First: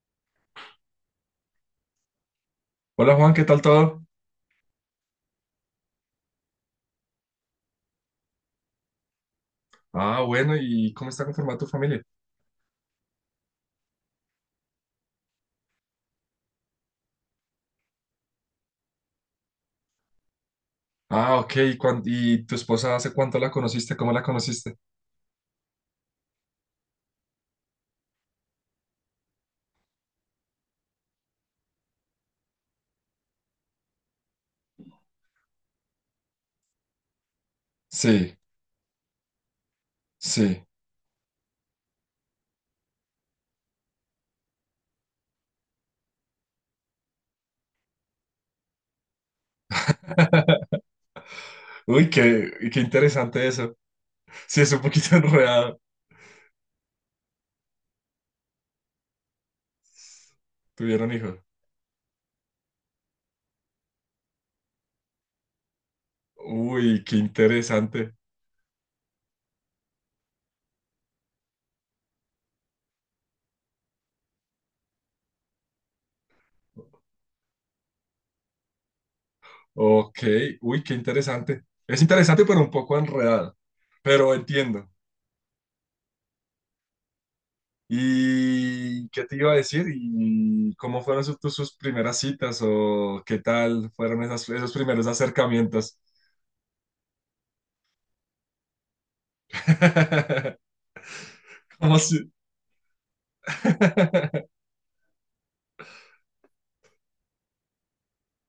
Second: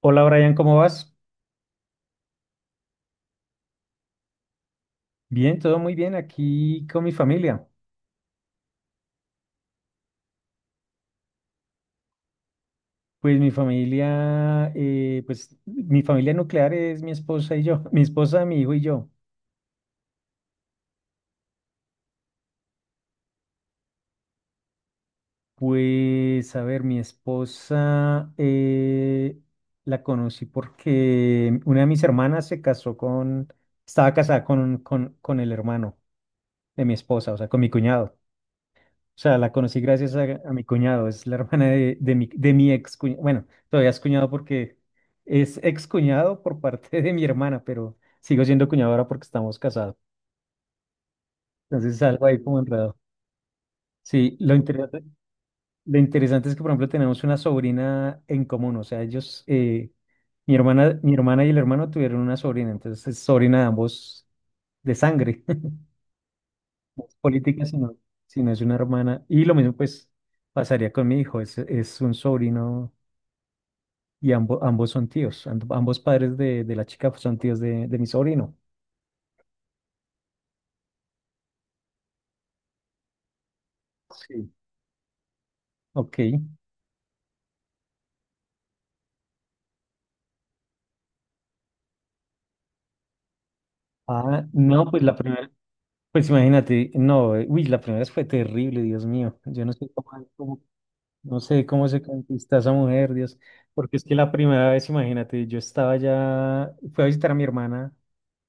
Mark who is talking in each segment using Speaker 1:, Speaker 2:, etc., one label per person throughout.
Speaker 1: Hola Brian, ¿cómo vas?
Speaker 2: Hola Juan, ¿qué tal todo?
Speaker 1: Bien, todo muy bien aquí con mi familia.
Speaker 2: Ah, bueno, ¿y cómo está conformada tu familia?
Speaker 1: Pues mi familia nuclear es mi esposa y yo, mi esposa, mi hijo y yo.
Speaker 2: Ah, ok, ¿y, y tu esposa hace cuánto la conociste? ¿Cómo la conociste?
Speaker 1: Pues a ver, mi esposa la conocí porque una de mis hermanas se casó con, estaba casada con, con el hermano de mi esposa, o sea, con mi cuñado.
Speaker 2: Sí,
Speaker 1: O sea, la conocí gracias a mi
Speaker 2: sí.
Speaker 1: cuñado, es la hermana de mi ex cuñado. Bueno, todavía es cuñado porque es ex cuñado por parte de mi hermana, pero sigo siendo cuñado ahora porque estamos casados. Entonces es
Speaker 2: Uy,
Speaker 1: algo ahí
Speaker 2: qué,
Speaker 1: como
Speaker 2: qué
Speaker 1: enredado.
Speaker 2: interesante eso.
Speaker 1: Sí, lo
Speaker 2: Sí, es un
Speaker 1: interesante,
Speaker 2: poquito enredado.
Speaker 1: lo interesante es que, por ejemplo, tenemos una sobrina en común. O sea, ellos, mi hermana,
Speaker 2: ¿Tuvieron
Speaker 1: mi
Speaker 2: hijos?
Speaker 1: hermana y el hermano tuvieron una sobrina, entonces es sobrina de ambos de sangre,
Speaker 2: Uy,
Speaker 1: no es
Speaker 2: qué
Speaker 1: política,
Speaker 2: interesante.
Speaker 1: sino es una hermana. Y lo mismo, pues, pasaría con mi hijo, es un sobrino. Y ambos son tíos, ambos padres de la chica son tíos de mi sobrino.
Speaker 2: Ok, uy, qué interesante. Es interesante, pero un poco enredado. Pero
Speaker 1: Sí.
Speaker 2: entiendo.
Speaker 1: Ok.
Speaker 2: ¿Y qué te iba a decir? ¿Y cómo fueron sus primeras citas o qué tal fueron
Speaker 1: Ah,
Speaker 2: esos
Speaker 1: no,
Speaker 2: primeros acercamientos?
Speaker 1: pues imagínate, no, uy, la primera vez fue terrible, Dios mío. Yo no sé no sé cómo
Speaker 2: ¿Cómo
Speaker 1: se
Speaker 2: si-
Speaker 1: conquista esa mujer, Dios. Porque es que la primera vez, imagínate, yo estaba ya, fui a visitar a mi hermana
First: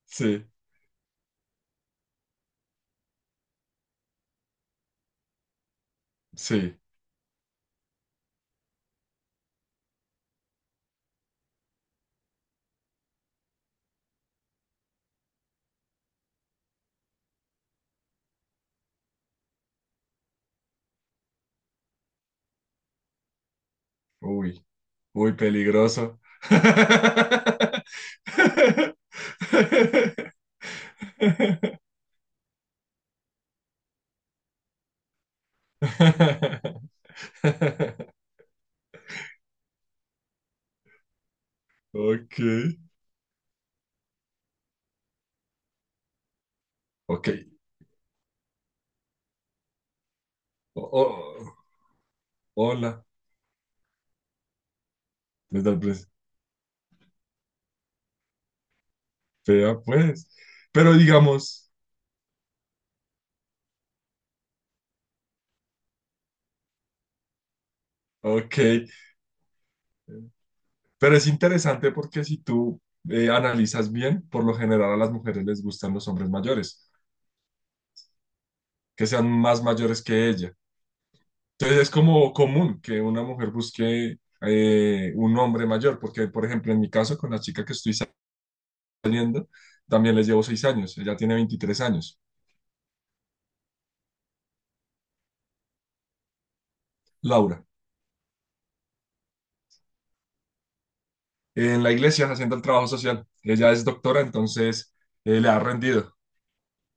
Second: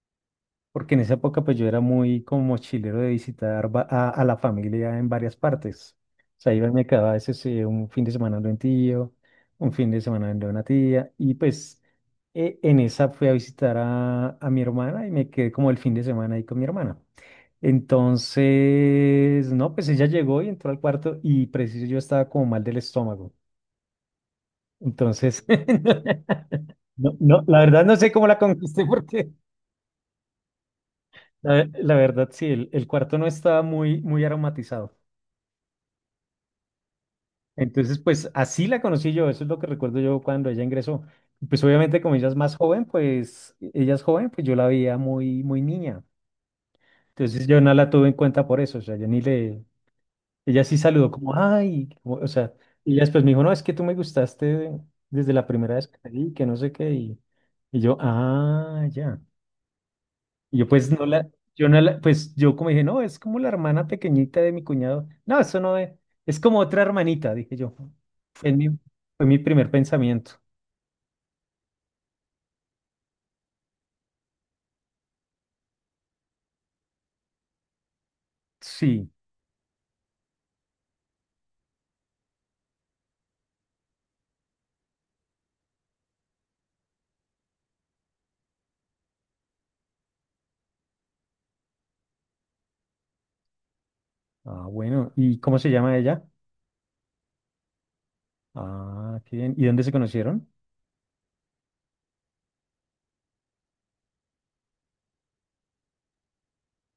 Speaker 2: Sí,
Speaker 1: porque en esa época pues yo era muy como mochilero de visitar a la familia en varias partes. O sea, iba y
Speaker 2: sí.
Speaker 1: me quedaba a veces un fin de semana de un tío, un fin de semana de una tía, y pues en esa fui a visitar a mi hermana y me quedé como el fin de semana ahí con mi hermana. Entonces, no, pues ella llegó y entró al cuarto y preciso yo estaba como mal del estómago.
Speaker 2: Uy, uy,
Speaker 1: Entonces,
Speaker 2: peligroso.
Speaker 1: no, la verdad no sé cómo la conquisté porque la, la verdad, sí, el cuarto no estaba muy, muy aromatizado. Entonces, pues así la conocí yo, eso es lo que recuerdo yo cuando ella ingresó. Pues obviamente como ella es
Speaker 2: Ok,
Speaker 1: más joven, pues ella es joven, pues yo la veía muy, muy niña.
Speaker 2: ok.
Speaker 1: Entonces yo no la tuve en cuenta por eso, o sea, yo ni le, ella sí
Speaker 2: O- o-
Speaker 1: saludó como, ay, o sea,
Speaker 2: Hola,
Speaker 1: y ella después me dijo, no, es que tú me gustaste desde la
Speaker 2: desde
Speaker 1: primera
Speaker 2: el
Speaker 1: vez que te
Speaker 2: pres-
Speaker 1: vi, que no sé qué, y yo, ah, ya.
Speaker 2: vea pues.
Speaker 1: Y yo pues
Speaker 2: Pero
Speaker 1: no la, yo
Speaker 2: digamos,
Speaker 1: no la, pues yo como dije, no, es como la hermana pequeñita de mi cuñado. No, eso no es, es como otra hermanita, dije yo. Fue
Speaker 2: ok.
Speaker 1: mi, fue mi primer pensamiento.
Speaker 2: Pero es interesante porque si tú, analizas bien, por lo general a las mujeres les gustan los hombres mayores, que
Speaker 1: Sí.
Speaker 2: sean más mayores que ella. Entonces es como común que una mujer busque, un hombre mayor, porque por ejemplo en mi caso con la chica que estoy saliendo, también les llevo 6 años, ella tiene 23 años.
Speaker 1: Ah, bueno. ¿Y cómo se llama ella?
Speaker 2: Laura,
Speaker 1: Ah, qué bien. ¿Y dónde se conocieron?
Speaker 2: en la iglesia haciendo el trabajo social, ella es doctora, entonces, le ha rendido.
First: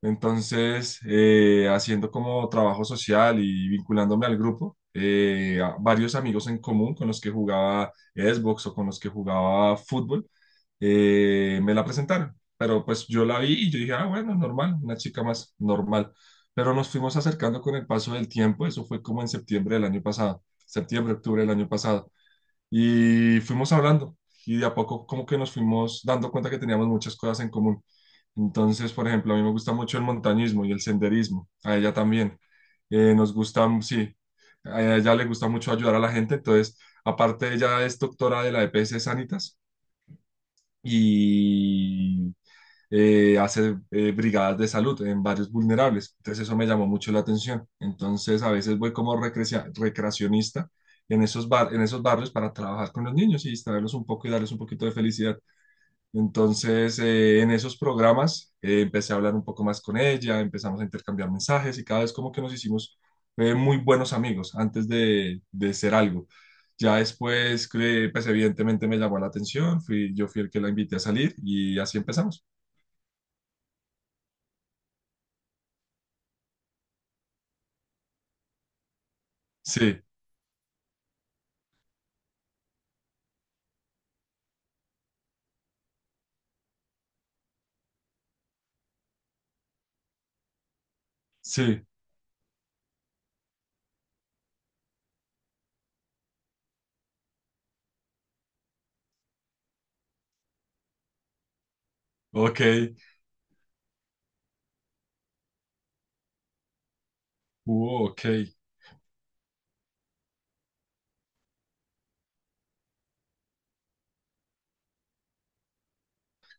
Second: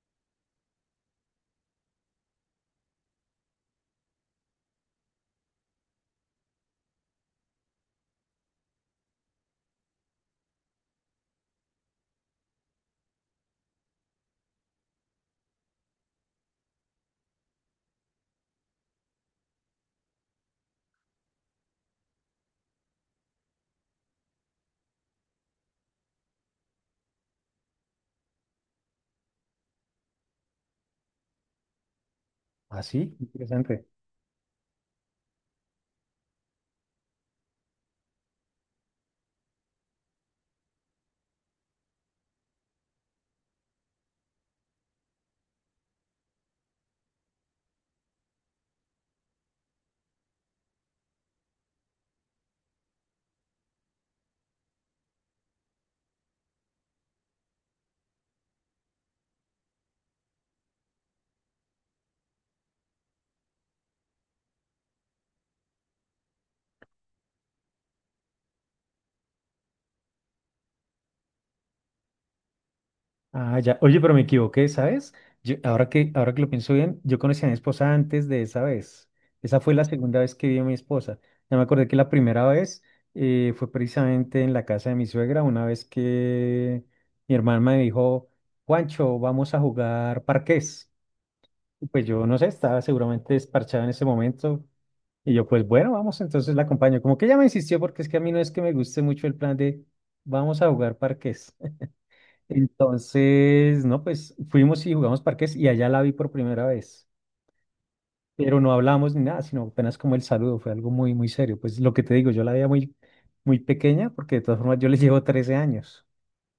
Speaker 2: Entonces, haciendo como trabajo social y vinculándome al grupo, a varios amigos en común con los que jugaba Xbox o con los que jugaba fútbol, me la presentaron. Pero pues yo la vi y yo dije, ah, bueno, normal, una chica más normal. Pero nos fuimos acercando con el paso del tiempo, eso fue como en septiembre del año pasado, septiembre, octubre del año pasado. Y fuimos hablando y de a poco como que nos fuimos dando cuenta que teníamos muchas cosas en común. Entonces, por ejemplo, a mí me gusta mucho el montañismo y el senderismo, a ella también.
Speaker 1: Ah, sí,
Speaker 2: Nos gusta, mm,
Speaker 1: interesante.
Speaker 2: sí, a ella le gusta mucho ayudar a la gente. Entonces, aparte, ella es doctora de la EPS Sanitas y, hace, brigadas de salud en varios vulnerables. Entonces eso me llamó mucho la atención. Entonces a veces voy como recreacionista en en esos barrios para trabajar con los niños y distraerlos un poco y darles un poquito de felicidad. Entonces, en esos programas, empecé a hablar un poco más con ella, empezamos a intercambiar mensajes y cada vez como que nos hicimos, muy buenos amigos antes de ser algo. Ya después, pues evidentemente me llamó la atención, yo fui el que la invité a salir y así empezamos.
Speaker 1: Ah, ya. Oye, pero me equivoqué, ¿sabes? Ahora que lo pienso bien, yo conocí a mi esposa antes de esa vez. Esa fue la
Speaker 2: Sí.
Speaker 1: segunda vez que vi a mi esposa. Ya me acordé que la primera vez fue precisamente en la casa de mi suegra, una vez que mi hermana me dijo, Juancho, vamos a jugar parqués. Y
Speaker 2: Sí,
Speaker 1: pues yo no sé, estaba seguramente desparchada en ese momento. Y yo, pues bueno, vamos, entonces la acompaño. Como que ella me insistió porque es que a mí no es que me guste mucho el plan de vamos a jugar parqués.
Speaker 2: ok,
Speaker 1: Entonces, no, pues fuimos y jugamos parques y allá la vi por primera vez,
Speaker 2: ok,
Speaker 1: pero no hablamos ni nada, sino apenas como el saludo, fue algo muy, muy serio. Pues lo que te digo, yo la veía muy, muy pequeña porque de todas formas yo le llevo 13 años.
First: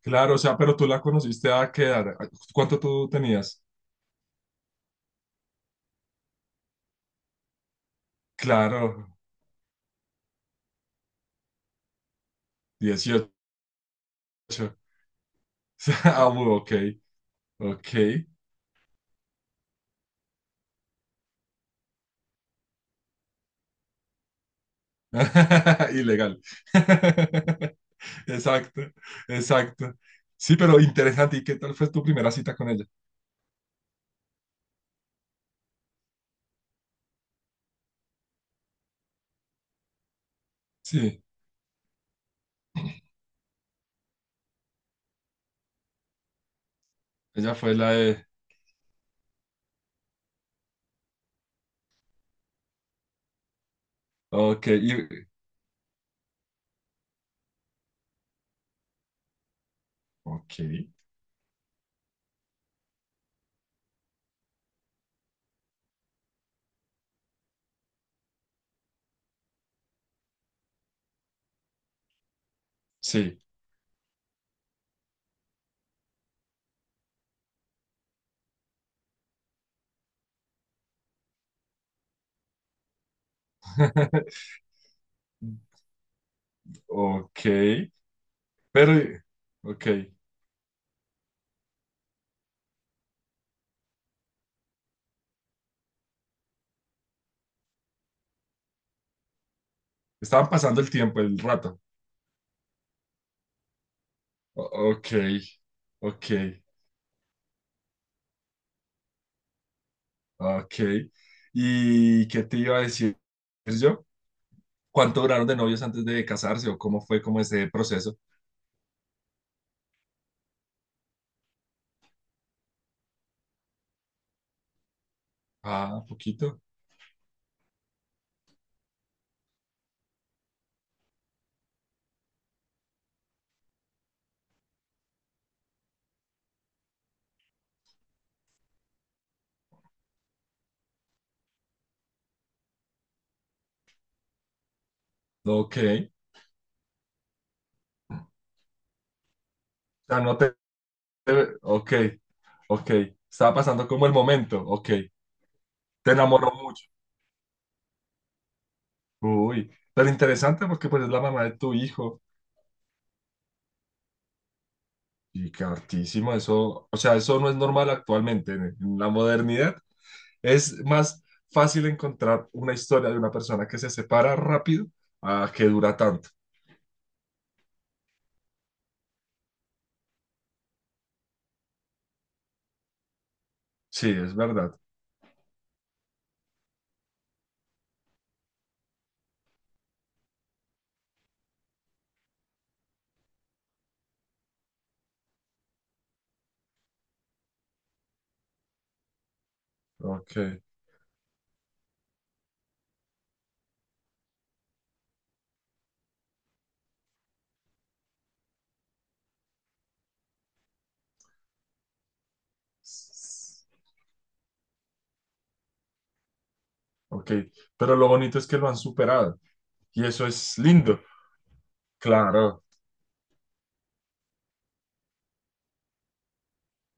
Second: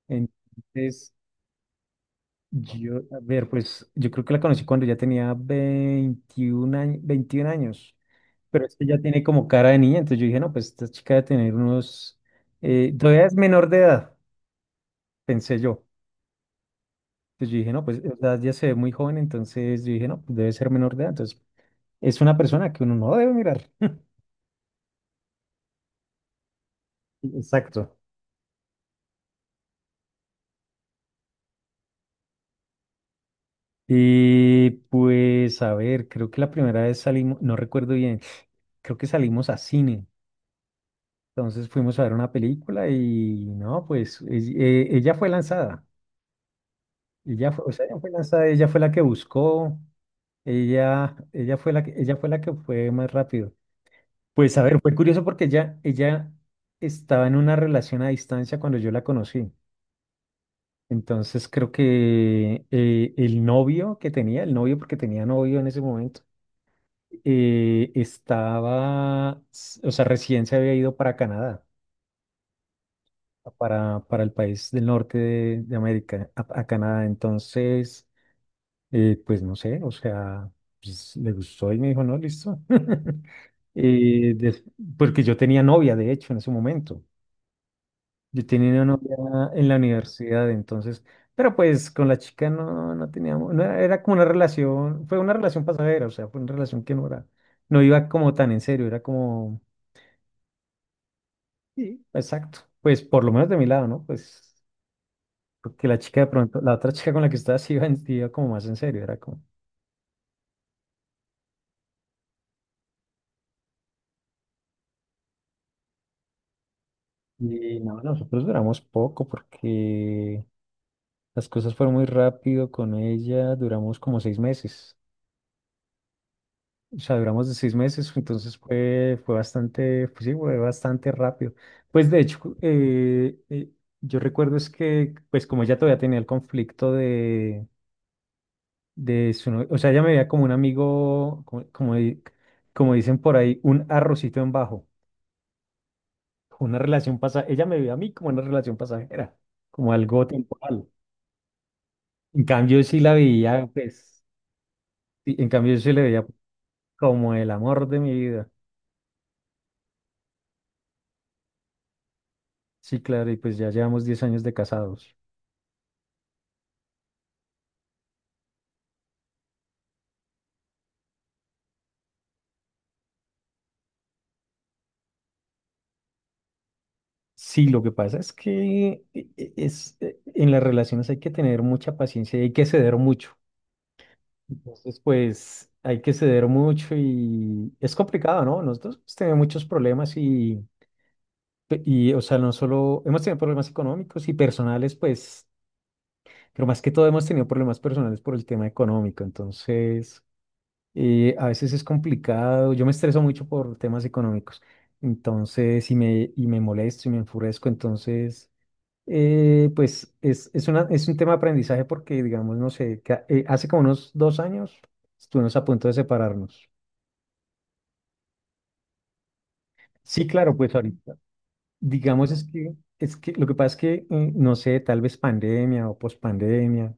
Speaker 2: claro, o sea, pero tú la
Speaker 1: Entonces,
Speaker 2: conociste a qué edad, ¿cuánto
Speaker 1: yo,
Speaker 2: tú
Speaker 1: a ver,
Speaker 2: tenías?
Speaker 1: pues yo creo que la conocí cuando ya tenía 21 años, pero es que
Speaker 2: Claro,
Speaker 1: ya tiene como cara de niña, entonces yo dije, no, pues esta chica debe tener unos, todavía
Speaker 2: 18.
Speaker 1: es menor de edad, pensé yo.
Speaker 2: Ok,
Speaker 1: Entonces yo dije, no,
Speaker 2: ok,
Speaker 1: pues o sea, ya se ve muy joven, entonces yo dije, no, pues debe ser menor de edad. Entonces es una persona que uno no debe mirar.
Speaker 2: ilegal,
Speaker 1: Exacto.
Speaker 2: exacto, exacto, sí, pero interesante, ¿y qué tal fue tu primera cita con ella?
Speaker 1: Y pues, a ver, creo que la primera vez salimos, no recuerdo bien, creo que salimos a cine.
Speaker 2: Sí,
Speaker 1: Entonces fuimos a ver una película y no, pues ella fue lanzada. Ella
Speaker 2: ella
Speaker 1: fue, o
Speaker 2: fue
Speaker 1: sea,
Speaker 2: la
Speaker 1: ella fue
Speaker 2: de,
Speaker 1: lanzada, ella fue la que buscó, ella fue la que, ella fue la que fue más rápido. Pues a
Speaker 2: ok,
Speaker 1: ver, fue curioso porque ella estaba en una relación a distancia cuando yo la conocí.
Speaker 2: ok,
Speaker 1: Entonces creo que el novio que tenía, el novio porque tenía novio en ese momento, o sea, recién se había ido para Canadá,
Speaker 2: sí,
Speaker 1: para el país del norte de América, a Canadá. Entonces, pues no sé, o sea, pues, le gustó y me dijo, no, listo. Eh, des- porque yo tenía novia, de hecho, en ese momento.
Speaker 2: ok,
Speaker 1: Yo tenía una
Speaker 2: pero,
Speaker 1: novia en la
Speaker 2: ok,
Speaker 1: universidad, entonces, pero pues con la chica no, no teníamos, no era, era como una relación, fue una relación pasajera, o sea, fue una relación que no era, no iba como tan en serio, era como,
Speaker 2: estaban pasando el tiempo, el rato.
Speaker 1: sí, exacto, pues por lo menos de mi lado, ¿no? Pues
Speaker 2: O- Ok,
Speaker 1: porque la chica
Speaker 2: ok,
Speaker 1: de pronto, la otra chica con la que estaba sí iba, sí iba como más en serio, era como,
Speaker 2: ok. ¿Y qué te iba a decir yo? ¿Cuánto duraron de novios antes de casarse o cómo fue como ese
Speaker 1: y no,
Speaker 2: proceso?
Speaker 1: nosotros duramos poco porque las cosas fueron muy rápido con ella, duramos como 6 meses.
Speaker 2: Ah, poquito.
Speaker 1: O sea, duramos de 6 meses, entonces fue, fue bastante, pues sí, fue bastante rápido. Pues de hecho, yo recuerdo es que, pues como ella todavía tenía el conflicto de su novio, o sea, ella me veía como un amigo, como dicen por ahí, un arrocito en bajo,
Speaker 2: Ok. O
Speaker 1: una relación pasajera, ella me veía a mí como una relación pasajera, como
Speaker 2: sea,
Speaker 1: algo
Speaker 2: no te...
Speaker 1: temporal.
Speaker 2: Ok,
Speaker 1: En cambio,
Speaker 2: ok.
Speaker 1: sí la
Speaker 2: Estaba
Speaker 1: veía,
Speaker 2: pasando como el
Speaker 1: pues,
Speaker 2: momento. Ok.
Speaker 1: sí, en cambio, yo sí le
Speaker 2: Te
Speaker 1: veía
Speaker 2: enamoró mucho.
Speaker 1: como el amor de mi vida.
Speaker 2: Uy, pero interesante porque pues es la mamá de tu hijo.
Speaker 1: Sí, claro, y pues ya llevamos 10 años de casados.
Speaker 2: Y que hartísimo eso. O sea, eso no es normal actualmente en la modernidad. Es más fácil encontrar una historia de una persona que se separa rápido a que dura tanto.
Speaker 1: Sí, lo que pasa es que en las relaciones hay que tener mucha paciencia y hay que ceder mucho.
Speaker 2: Sí, es verdad.
Speaker 1: Entonces, pues hay que ceder mucho y es complicado, ¿no? Nosotros pues, tenemos muchos problemas y, y, o sea, no solo hemos tenido problemas económicos y personales, pues, pero más que todo hemos tenido problemas personales por el tema económico. Entonces,
Speaker 2: Ok.
Speaker 1: a veces es complicado. Yo me estreso mucho por temas económicos. Entonces, y me molesto y me enfurezco. Entonces... es un tema de aprendizaje porque, digamos, no sé, hace como unos 2 años estuvimos a punto de separarnos.
Speaker 2: Ok. Pero lo bonito es que lo han superado. Y eso
Speaker 1: Sí, claro,
Speaker 2: es
Speaker 1: pues
Speaker 2: lindo.
Speaker 1: ahorita. Digamos,
Speaker 2: Claro.
Speaker 1: es que lo que pasa es que, no sé, tal vez pandemia o pospandemia,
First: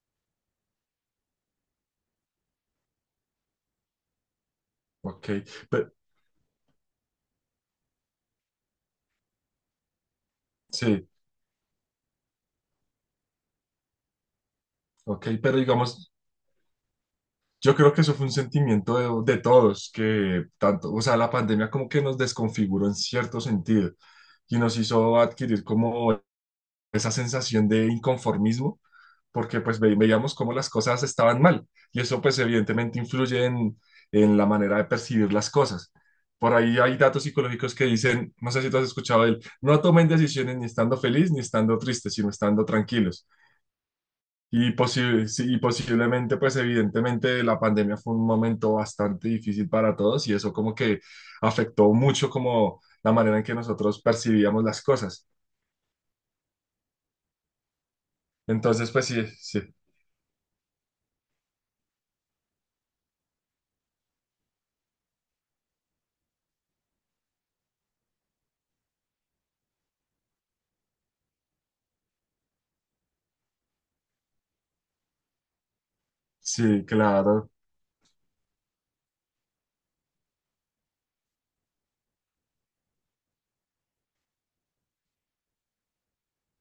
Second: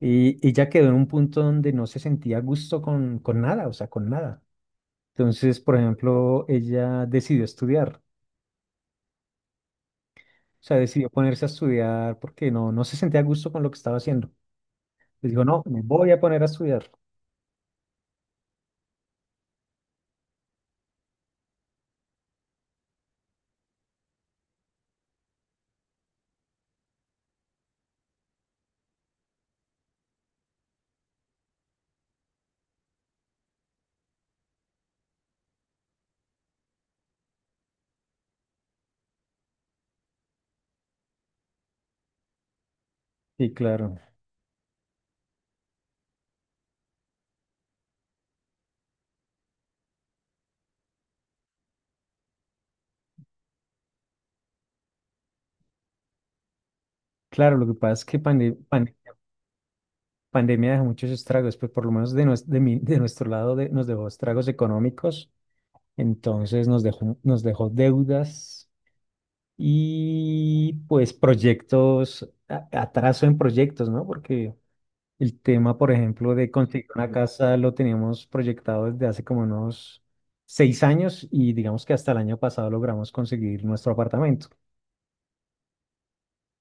Speaker 1: y ella quedó en un punto donde no se sentía a gusto con nada, o sea, con nada.
Speaker 2: Ok.
Speaker 1: Entonces, por
Speaker 2: Pe-
Speaker 1: ejemplo, ella decidió estudiar, o sea,
Speaker 2: sí.
Speaker 1: decidió ponerse a estudiar porque no, no se sentía a gusto con lo que estaba haciendo.
Speaker 2: Ok.
Speaker 1: Le dijo,
Speaker 2: Pero
Speaker 1: no, me voy
Speaker 2: digamos,
Speaker 1: a poner a estudiar.
Speaker 2: yo creo que eso fue un sentimiento de todos, que tanto, o sea, la pandemia como que nos desconfiguró en cierto sentido y nos hizo adquirir como esa sensación de inconformismo, porque pues veíamos cómo las cosas estaban mal y eso pues evidentemente influye en la manera de percibir las cosas. Por ahí hay datos psicológicos que dicen, no sé si tú has escuchado de él, no tomen decisiones ni estando feliz ni estando triste, sino estando tranquilos.
Speaker 1: Sí, claro.
Speaker 2: Sí, y posiblemente, pues evidentemente la pandemia fue un momento bastante difícil para todos y eso como que afectó mucho como la manera en que nosotros percibíamos las cosas.
Speaker 1: Claro, lo que pasa es que
Speaker 2: Entonces, pues sí, sí.
Speaker 1: pandemia dejó muchos estragos, pues por lo menos de, de nuestro lado nos dejó estragos económicos, entonces nos dejó deudas y pues proyectos, atraso en proyectos, ¿no? Porque el tema, por ejemplo, de
Speaker 2: Sí,
Speaker 1: conseguir una
Speaker 2: claro,
Speaker 1: casa lo teníamos proyectado desde hace como unos 6 años y digamos que hasta el año pasado logramos conseguir nuestro apartamento.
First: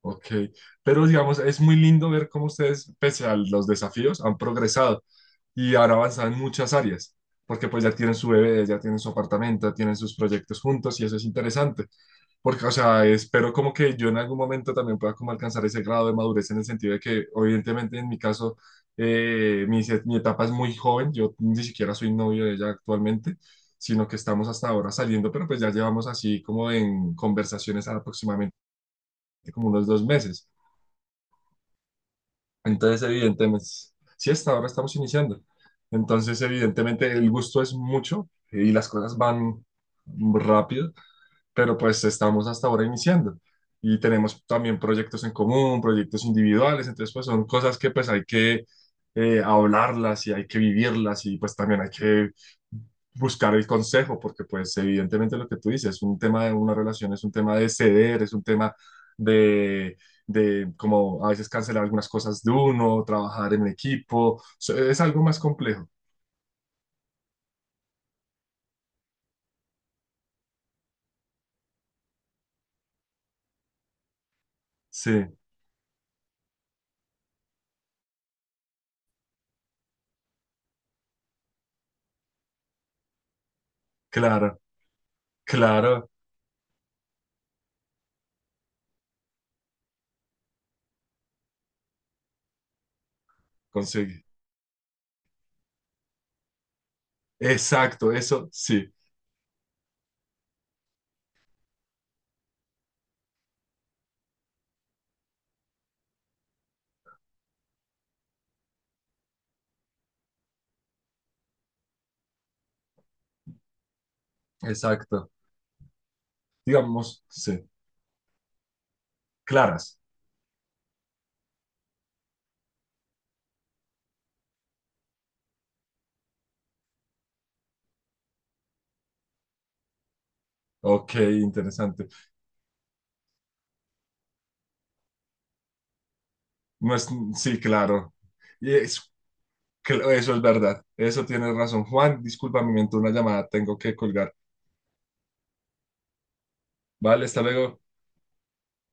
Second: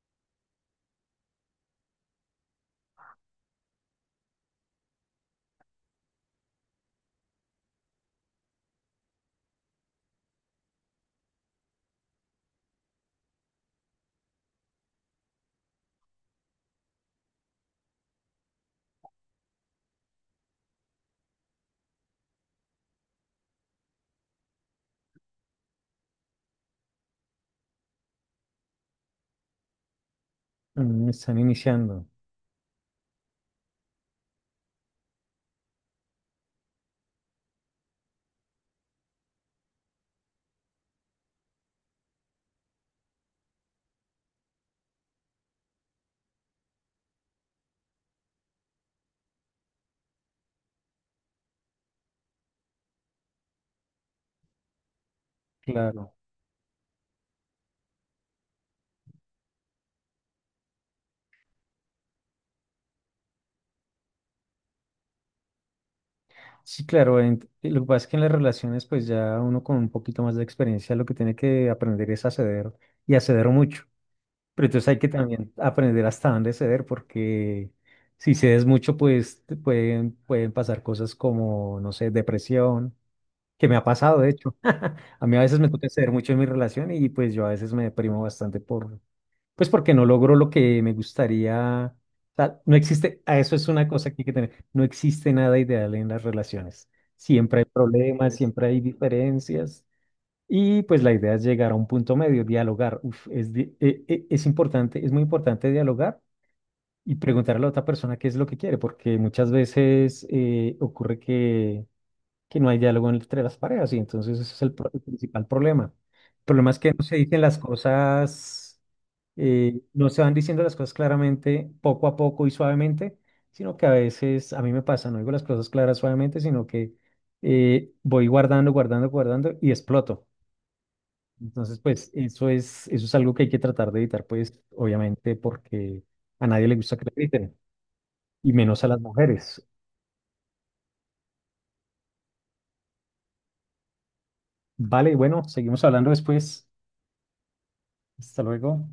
Speaker 2: ok. Pero digamos, es muy lindo ver cómo ustedes, pese a los desafíos, han progresado y han avanzado en muchas áreas, porque pues ya tienen su bebé, ya tienen su apartamento, tienen sus proyectos juntos y eso es interesante, porque, o sea, espero como que yo en algún momento también pueda como alcanzar ese grado de madurez en el sentido de que, evidentemente, en mi caso, mi etapa es muy joven, yo ni siquiera soy novio de ella actualmente, sino que estamos hasta ahora saliendo, pero pues ya llevamos así como en conversaciones aproximadamente como unos 2 meses.
Speaker 1: Mm, están iniciando,
Speaker 2: Entonces, evidentemente, sí, hasta ahora estamos iniciando. Entonces, evidentemente, el gusto es mucho y las cosas van rápido, pero pues estamos hasta ahora iniciando y tenemos también proyectos en común, proyectos individuales, entonces pues son cosas que pues hay que, hablarlas y hay que vivirlas y pues también hay que buscar el consejo, porque pues evidentemente lo que tú dices, es
Speaker 1: claro.
Speaker 2: un tema de una relación, es un tema de ceder, es un tema de, de como a veces cancelar algunas cosas de uno, trabajar en equipo, es algo más complejo.
Speaker 1: Sí, claro, lo que pasa es que en las relaciones, pues ya uno con un poquito más de experiencia lo que tiene que aprender es a ceder y a ceder mucho. Pero entonces hay que
Speaker 2: Sí,
Speaker 1: también aprender hasta dónde ceder, porque si cedes mucho, pues te pueden, pueden pasar cosas como, no sé, depresión, que me ha pasado, de hecho.
Speaker 2: claro,
Speaker 1: A mí a veces me toca
Speaker 2: claro,
Speaker 1: ceder mucho en mi relación y pues yo a veces me deprimo bastante por pues porque no logro lo que me gustaría. O sea, no existe, a eso es una cosa que
Speaker 2: conseguí.
Speaker 1: hay que tener. No existe nada ideal en las relaciones. Siempre hay
Speaker 2: Exacto,
Speaker 1: problemas,
Speaker 2: eso,
Speaker 1: siempre hay
Speaker 2: sí.
Speaker 1: diferencias. Y pues la idea es llegar a un punto medio, dialogar. Uf, es, di- e- e- es importante, es muy importante dialogar y preguntar a la otra persona qué es lo que quiere, porque muchas veces ocurre que no hay diálogo entre las parejas y entonces ese es el
Speaker 2: Exacto.
Speaker 1: principal problema. El problema es que no se
Speaker 2: Digamos,
Speaker 1: dicen las
Speaker 2: sí.
Speaker 1: cosas,
Speaker 2: Claras.
Speaker 1: no se van diciendo las cosas claramente, poco a poco y suavemente, sino que a veces a mí me pasa, no digo las cosas claras suavemente, sino que voy guardando y exploto.
Speaker 2: Ok,
Speaker 1: Entonces,
Speaker 2: interesante.
Speaker 1: eso es algo que hay que tratar de evitar, pues obviamente porque a nadie le
Speaker 2: No
Speaker 1: gusta que
Speaker 2: es,
Speaker 1: le griten,
Speaker 2: sí, claro.
Speaker 1: y
Speaker 2: Y
Speaker 1: menos a las
Speaker 2: es-
Speaker 1: mujeres.
Speaker 2: Eso es verdad. Eso tienes razón. Juan, disculpa, me entró una llamada. Tengo que colgar.
Speaker 1: Vale, bueno, seguimos hablando después.
Speaker 2: Vale, hasta luego.
Speaker 1: Hasta luego.